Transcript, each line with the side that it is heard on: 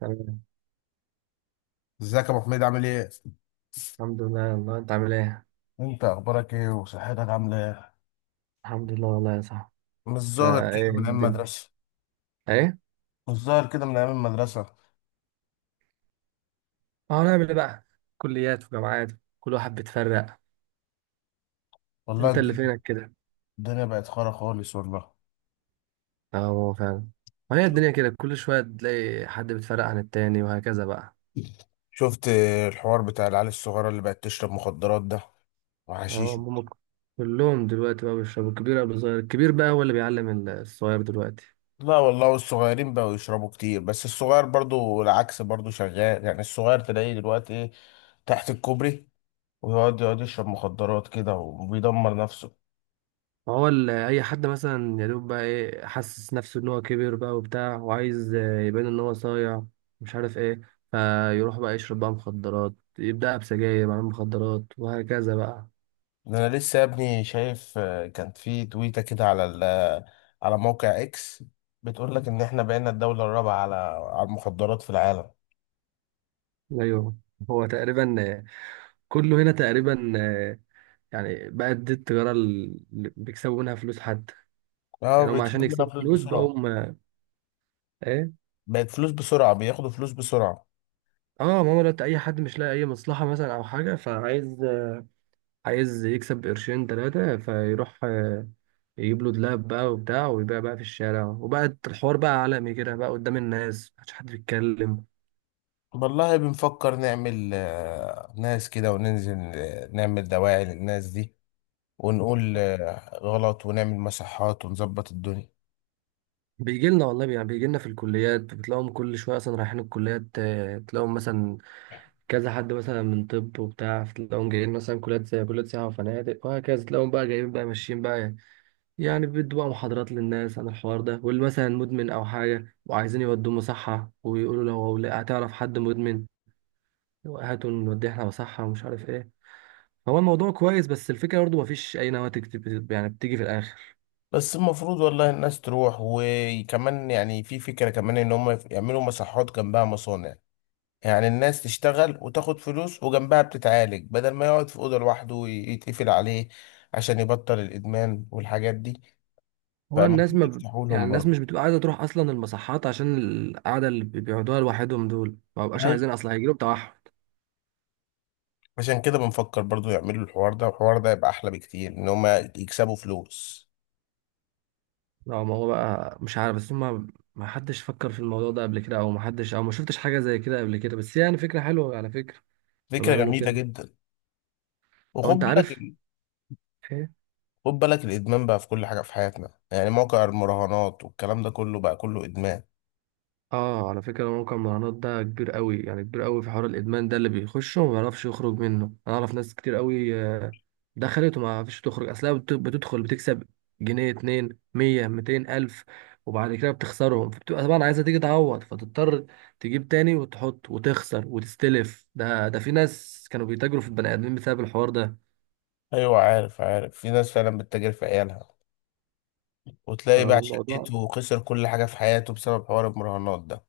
right: تمام.
left: ازيك يا ابو حميد؟ عامل ايه؟
right: الحمد لله والله، انت عامل ايه؟
left: انت اخبارك ايه وصحتك عامله ايه؟
right: الحمد لله والله يا صاحبي.
left: مش
right: انت
left: ظاهر كده
right: ايه
left: من ايام
right: الدنيا؟
left: المدرسة.
right: ايه؟
left: مش ظاهر كده من ايام المدرسه.
right: اه، نعمل ايه بقى؟ كليات وجامعات، كل واحد بيتفرق.
left: والله
right: انت اللي
left: الدنيا.
right: فينك كده.
left: الدنيا بقت خرا خالص والله.
right: اه هو فعلا، ما هي الدنيا كده، كل شوية تلاقي حد بيتفرق عن التاني وهكذا بقى.
left: شفت الحوار بتاع العيال الصغيرة اللي بقت تشرب مخدرات ده
right: اه
left: وحشيش.
right: هم، كلهم دلوقتي بقى بيشربوا، الكبير قبل الصغير، الكبير بقى هو اللي بيعلم الصغير دلوقتي.
left: لا والله، والصغيرين بقوا يشربوا كتير، بس الصغير برضو العكس، برضو شغال يعني. الصغير تلاقيه دلوقتي ايه، تحت الكوبري، ويقعد يشرب مخدرات كده وبيدمر نفسه.
right: ما هو اي حد مثلا يا دوب بقى ايه، حاسس نفسه ان هو كبر بقى وبتاع وعايز يبان ان هو صايع، مش عارف ايه، فيروح بقى يشرب بقى مخدرات، يبدأ بسجاير بعدين مخدرات وهكذا بقى.
left: ده انا لسه يا ابني شايف كان في تويته كده على على موقع اكس، بتقول لك ان احنا بقينا الدوله الرابعه على المخدرات في العالم.
right: ايوه، هو تقريبا كله هنا تقريبا، يعني بقت دي التجارة اللي بيكسبوا منها فلوس حتى،
left: اه
right: يعني هم عشان
left: بيكسبوا منها
right: يكسبوا
left: فلوس
right: فلوس
left: بسرعه.
right: ايه.
left: بقت فلوس بسرعه، بياخدوا فلوس بسرعه.
right: اه ماما، دلوقتي اي حد مش لاقي اي مصلحة مثلا او حاجة، فعايز عايز يكسب قرشين ثلاثة، فيروح يجيب له دولاب بقى وبتاع، ويبيع بقى في الشارع، وبقى الحوار بقى عالمي كده بقى قدام الناس، محدش حد بيتكلم.
left: والله بنفكر نعمل ناس كده وننزل نعمل دواعي للناس دي، ونقول غلط، ونعمل مصحات ونظبط الدنيا.
right: بيجي لنا والله، يعني بيجي لنا في الكليات، بتلاقيهم كل شويه اصلا رايحين الكليات، تلاقيهم مثلا كذا حد مثلا من طب وبتاع، تلاقيهم جايين مثلا كليات زي كليات سياحه وفنادق وهكذا، تلاقيهم بقى جايين بقى ماشيين بقى، يعني بيدوا بقى محاضرات للناس عن الحوار ده، واللي مثلا مدمن او حاجه وعايزين يودوه مصحه، ويقولوا لو هتعرف حد مدمن هاتوا نوديه احنا مصحه ومش عارف ايه. هو الموضوع كويس، بس الفكرة برضه مفيش أي نواتج يعني بتيجي في الآخر.
left: بس المفروض والله الناس تروح، وكمان يعني في فكرة كمان ان هم يعملوا مصحات جنبها مصانع، يعني الناس تشتغل وتاخد فلوس وجنبها بتتعالج، بدل ما يقعد في أوضة لوحده ويتقفل عليه عشان يبطل الإدمان والحاجات دي.
right: هو الناس
left: فالمفروض
right: ما ب...
left: يفتحوا
right: يعني
left: لهم
right: الناس مش
left: برضه.
right: بتبقى عايزة تروح أصلا المصحات، عشان القعدة اللي بيقعدوها لوحدهم دول، ما بقاش
left: أيوة.
right: عايزين أصلا، هيجيلهم توحد.
left: عشان كده بنفكر برضه يعملوا الحوار ده، والحوار ده يبقى أحلى بكتير إن هما يكسبوا فلوس.
right: لا ما هو بقى مش عارف، بس هما ما حدش فكر في الموضوع ده قبل كده، أو ما حدش أو ما شفتش حاجة زي كده قبل كده، بس يعني فكرة حلوة على فكرة لما
left: فكرة
right: يعملوا
left: جميلة
right: كده.
left: جدا.
right: أو
left: وخد
right: أنت
left: بالك،
right: عارف،
left: خد بالك الإدمان بقى في كل حاجة في حياتنا، يعني موقع المراهنات والكلام ده كله بقى كله إدمان.
right: اه على فكرة موقع المراهنات ده كبير قوي، يعني كبير قوي في حوار الإدمان ده، اللي بيخشه وما بيعرفش يخرج منه. أنا أعرف ناس كتير قوي دخلت وما عرفتش تخرج، أصلها بتدخل بتكسب جنيه اتنين، مية ميتين ألف، وبعد كده بتخسرهم، فبتبقى طبعا عايزة تيجي تعوض، فتضطر تجيب تاني وتحط وتخسر وتستلف. ده في ناس كانوا بيتاجروا في البني آدمين بسبب الحوار ده.
left: أيوة عارف، عارف. في ناس فعلا بتتاجر في عيالها، وتلاقي بقى
right: الموضوع
left: شقته وخسر كل حاجة في حياته بسبب حوار المراهنات ده.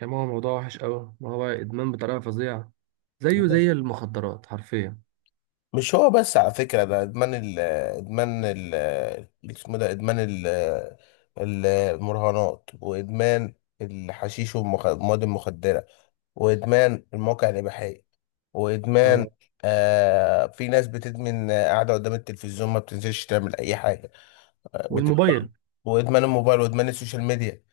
right: يعني، هو موضوع وحش قوي، ما هو إدمان بطريقة فظيعة، زيه
left: بس-
right: زي المخدرات حرفيا.
left: مش هو بس على فكرة. ده ادمان ال ادمان ال اسمه ده ادمان ال ال- المراهنات، وادمان الحشيش والمواد المخدرة، وادمان المواقع الإباحية، وادمان،
right: اه
left: في ناس بتدمن قاعدة قدام التلفزيون، ما بتنزلش تعمل أي حاجة. بتبقى
right: والموبايل.
left: وادمان الموبايل وادمان السوشيال ميديا.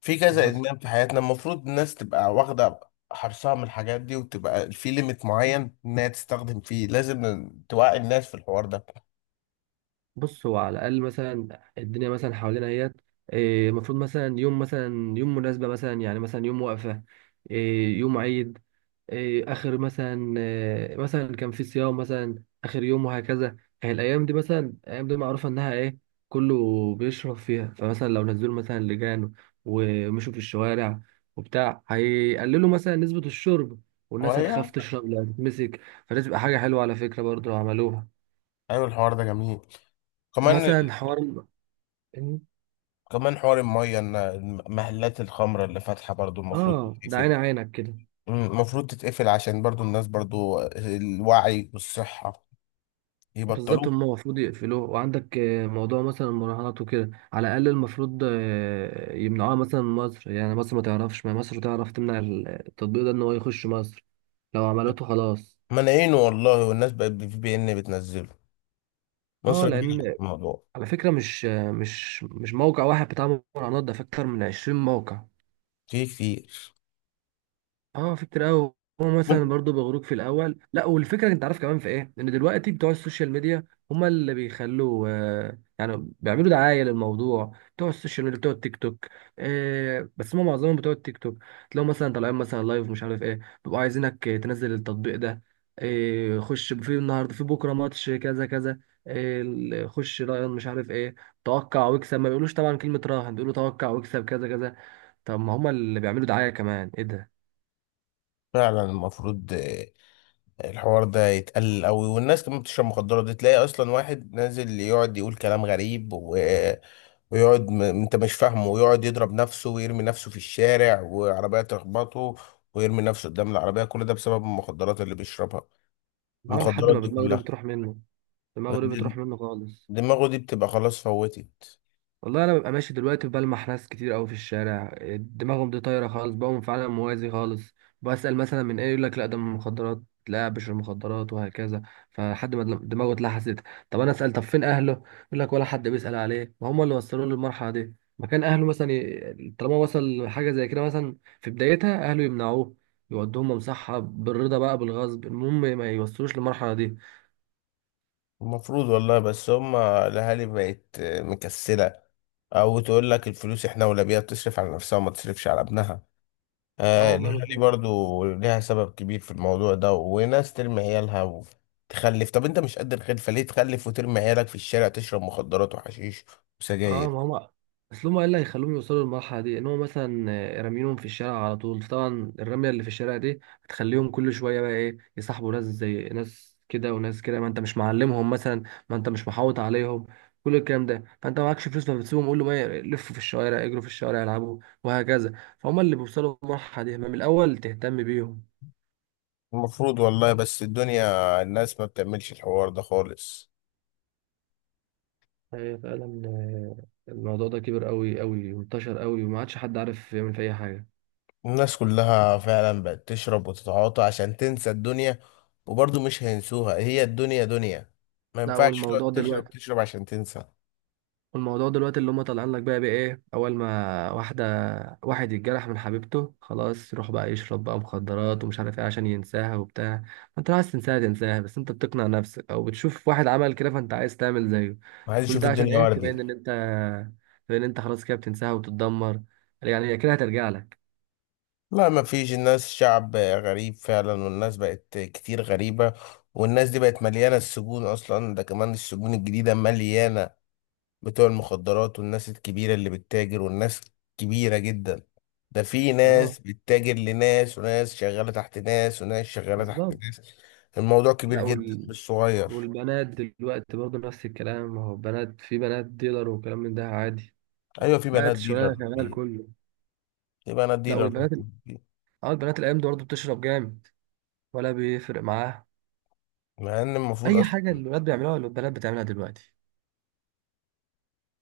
left: في
right: اللي
left: كذا
right: حصل،
left: ادمان في حياتنا، المفروض الناس تبقى واخده حرصها من الحاجات دي، وتبقى في ليميت معين انها تستخدم فيه. لازم توعي الناس في الحوار ده.
right: بص هو على الاقل مثلا الدنيا مثلا حوالينا اهيت، المفروض مثلا يوم مثلا يوم مناسبه مثلا، يعني مثلا يوم وقفه، يوم عيد، اخر مثلا مثلا كان في صيام مثلا اخر يوم وهكذا. يعني الايام دي مثلا، الايام دي معروفه انها ايه، كله بيشرب فيها. فمثلا لو نزلوا مثلا لجان ومشوا في الشوارع وبتاع، هيقللوا مثلا نسبه الشرب، والناس هتخاف
left: هواية.
right: تشرب لا تتمسك، فدي تبقى حاجه حلوه على فكره برضه لو عملوها.
left: ايوه الحوار ده جميل كمان.
right: ومثلا حوار إن-
left: كمان حوار الميه ان محلات الخمره اللي فاتحه برضو المفروض
right: اه ده عين
left: تتقفل.
right: عينك كده.
left: المفروض تتقفل عشان برضو الناس، برضو الوعي والصحه
right: بالظبط،
left: يبطلوه.
right: هم المفروض يقفلوه. وعندك موضوع مثلا المراهنات وكده، على الاقل المفروض يمنعوها مثلا من مصر، يعني مصر ما تعرفش، ما مصر تعرف تمنع التطبيق ده ان هو يخش مصر، لو عملته خلاص.
left: منعينه والله، والناس بقت في بي ان بتنزله.
right: اه
left: مصر منعت
right: لان
left: الموضوع.
right: على فكره، مش مش موقع واحد بتاع مراهنات ده، في اكتر من 20 موقع.
left: في كتير.
right: اه في كتير قوي. هو مثلا برضو بيغروك في الاول، لا والفكره انت عارف كمان في ايه، ان دلوقتي بتوع السوشيال ميديا هما اللي بيخلوا آه، يعني بيعملوا دعايه للموضوع، بتوع السوشيال ميديا بتوع التيك توك، آه بس هما معظمهم بتوع التيك توك، تلاقوا مثلا طالعين مثلا لايف مش عارف ايه، بيبقوا عايزينك تنزل التطبيق ده، آه خش في النهارده في بكره ماتش كذا كذا، آه خش راهن مش عارف ايه، توقع واكسب. ما بيقولوش طبعا كلمه راهن، بيقولوا توقع واكسب كذا كذا. طب ما هما اللي بيعملوا دعايه كمان، ايه ده.
left: فعلا المفروض الحوار ده يتقلل قوي. والناس كمان بتشرب مخدرات دي، تلاقي اصلا واحد نازل يقعد يقول كلام غريب، انت مش فاهمه، ويقعد يضرب نفسه ويرمي نفسه في الشارع وعربية تخبطه، ويرمي نفسه قدام العربية. كل ده بسبب المخدرات اللي بيشربها،
right: اه لحد
left: المخدرات
right: ما
left: دي
right: دماغه دي
left: كلها.
right: بتروح منه، دماغه دي
left: د-
right: بتروح منه خالص.
left: دماغه دي بتبقى خلاص فوتت.
right: والله انا ببقى ماشي دلوقتي، بلمح ناس كتير قوي في الشارع دماغهم دي طايره خالص، بقوا فعلا موازي خالص. بسأل مثلا من ايه، يقول لك لا ده من المخدرات، لا بشر المخدرات وهكذا. فلحد ما دماغه اتلحست. طب انا اسال طب فين اهله، يقول لك ولا حد بيسأل عليه، ما هم اللي وصلوه للمرحله دي. مكان اهله مثلا ي... طالما وصل لحاجه زي كده مثلا، في بدايتها اهله يمنعوه، يودوهم مصحه بالرضا بقى بالغصب، المهم ما يوصلوش للمرحله دي.
left: المفروض والله، بس هما الاهالي بقت مكسلة، او تقول لك الفلوس احنا ولا بيها، تصرف على نفسها وما تصرفش على ابنها.
right: اه والله بس.
left: ليها، برضو ليها سبب كبير في الموضوع ده. وناس ترمي عيالها وتخلف. طب انت مش قد الخلفة، ليه تخلف وترمي عيالك في الشارع تشرب مخدرات وحشيش
right: اه
left: وسجاير؟
right: ما هم، اصل هم ايه اللي هيخلوهم يوصلوا للمرحله دي، ان هم مثلا رامينهم في الشارع على طول. طبعا الرميه اللي في الشارع دي بتخليهم كل شويه بقى ايه، يصاحبوا ناس زي ناس كده وناس كده، ما انت مش معلمهم مثلا، ما انت مش محوط عليهم كل الكلام ده، فانت معكش فلوس فبتسيبهم، قول له ما لفوا في الشوارع اجروا في الشوارع العبوا وهكذا، فهم اللي بيوصلوا للمرحله دي، ما من الاول تهتم بيهم.
left: المفروض والله، بس الدنيا الناس ما بتعملش الحوار ده خالص.
right: هي فعلا، الموضوع ده كبر قوي قوي وانتشر قوي، وما عادش حد عارف يعمل في اي حاجه.
left: الناس كلها فعلا بقت تشرب وتتعاطى عشان تنسى الدنيا، وبرضو مش هينسوها، هي الدنيا دنيا، ما
right: لا
left: ينفعش تقعد
right: والموضوع
left: تشرب
right: دلوقتي،
left: تشرب عشان تنسى.
right: والموضوع دلوقتي اللي هم طالعين لك بقى بايه، اول ما واحده واحد يتجرح من حبيبته، خلاص يروح بقى يشرب بقى مخدرات ومش عارف ايه عشان ينساها وبتاع. ما انت لو عايز تنساها تنساها، بس انت بتقنع نفسك او بتشوف واحد عمل كده فانت عايز تعمل زيه.
left: وعايز
right: كل
left: اشوف
right: ده عشان
left: الدنيا
right: ايه، تبين ان
left: وردي.
right: انت، تبين ان انت خلاص كده بتنساها وبتتدمر، يعني هي كده هترجع لك.
left: لا ما فيش، الناس شعب غريب فعلا، والناس بقت كتير غريبة. والناس دي بقت مليانة السجون، أصلا ده كمان السجون الجديدة مليانة بتوع المخدرات، والناس الكبيرة اللي بتتاجر، والناس كبيرة جدا. ده في
right: اه
left: ناس بتتاجر لناس، وناس شغالة تحت ناس، وناس شغالة تحت
right: بالظبط.
left: ناس. الموضوع كبير
right: لا
left: جدا
right: وال...
left: مش صغير.
right: والبنات دلوقتي برضه نفس الكلام، ما هو بنات في بنات ديلر وكلام من ده عادي،
left: أيوة في
right: بقت
left: بنات
right: الشغلانه
left: ديلر،
right: شغاله
left: في،
right: الكل.
left: في بنات
right: لا
left: ديلر.
right: والبنات، اه البنات الايام دي برضه بتشرب جامد، ولا بيفرق معاها
left: مع إن المفروض
right: اي
left: أصلا،
right: حاجه، الولاد بيعملوها ولا البنات بتعملها دلوقتي.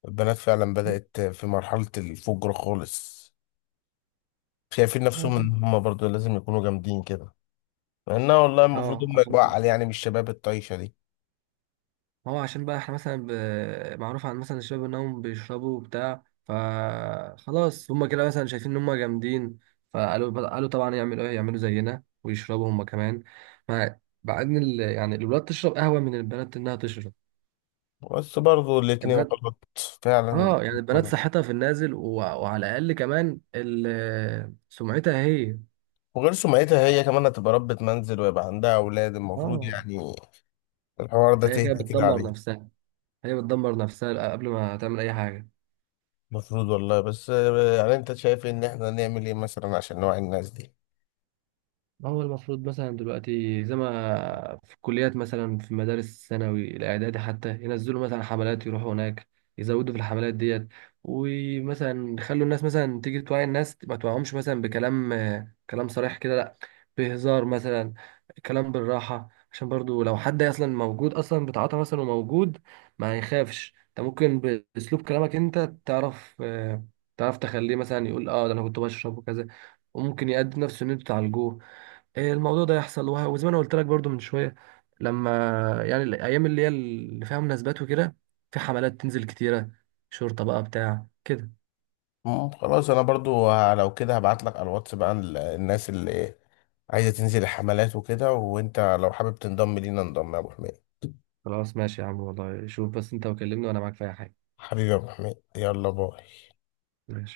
left: البنات فعلا بدأت في مرحلة الفجر خالص، شايفين نفسهم ان هم برضو لازم يكونوا جامدين كده، مع انها والله المفروض
right: اه
left: هم
right: عشان
left: يبقوا
right: كده،
left: اعقل، يعني مش شباب الطايشه دي.
right: هو عشان بقى احنا مثلا ب... معروف عن مثلا الشباب انهم بيشربوا وبتاع، فخلاص هما كده مثلا شايفين ان هما جامدين، فقالوا قالوا طبعا يعملوا ايه، يعملوا زينا ويشربوا هما كمان. مع مع ان ال... يعني الولاد تشرب قهوه، من البنات انها تشرب،
left: بس برضو الاتنين
right: البنات
left: غلط، فعلا
right: اه يعني
left: الاتنين
right: البنات
left: غلط.
right: صحتها في النازل و... وعلى الاقل كمان ال... سمعتها هي.
left: وغير سمعتها، هي كمان هتبقى ربة منزل ويبقى عندها اولاد، المفروض
right: اه
left: يعني الحوار ده
right: فهي كده
left: تهدى كده
right: بتدمر
left: عليه.
right: نفسها، هي بتدمر نفسها قبل ما تعمل أي حاجة.
left: المفروض والله، بس يعني انت شايف ان احنا نعمل ايه مثلا عشان نوعي الناس دي؟
right: ما هو المفروض مثلا دلوقتي زي ما في الكليات، مثلا في مدارس الثانوي الإعدادي حتى، ينزلوا مثلا حملات يروحوا هناك، يزودوا في الحملات ديت، ومثلا يخلوا الناس مثلا تيجي توعي الناس، ما توعهمش مثلا بكلام كلام صريح كده لا، بهزار مثلا، كلام بالراحة، عشان برضو لو حد أصلا موجود أصلا بتعاطى مثلا وموجود ما يخافش، أنت ممكن بأسلوب كلامك أنت تعرف تعرف تخليه مثلا يقول اه ده أنا كنت بشرب وكذا، وممكن يأدي نفسه إن أنتوا تعالجوه. الموضوع ده يحصل وزي ما انا قلت لك برضو من شويه، لما، يعني الايام اللي هي اللي فيها مناسبات وكده، في حملات تنزل كتيره، شرطه بقى بتاع كده.
left: خلاص انا برضو لو كده هبعت لك على الواتس بقى الناس اللي عايزه تنزل الحملات وكده، وانت لو حابب تنضم لينا انضم يا ابو حميد.
right: خلاص ماشي يا عم، والله شوف بس انت وكلمني وانا معاك في اي حاجه.
left: حبيبي يا ابو حميد، يلا باي.
right: ماشي.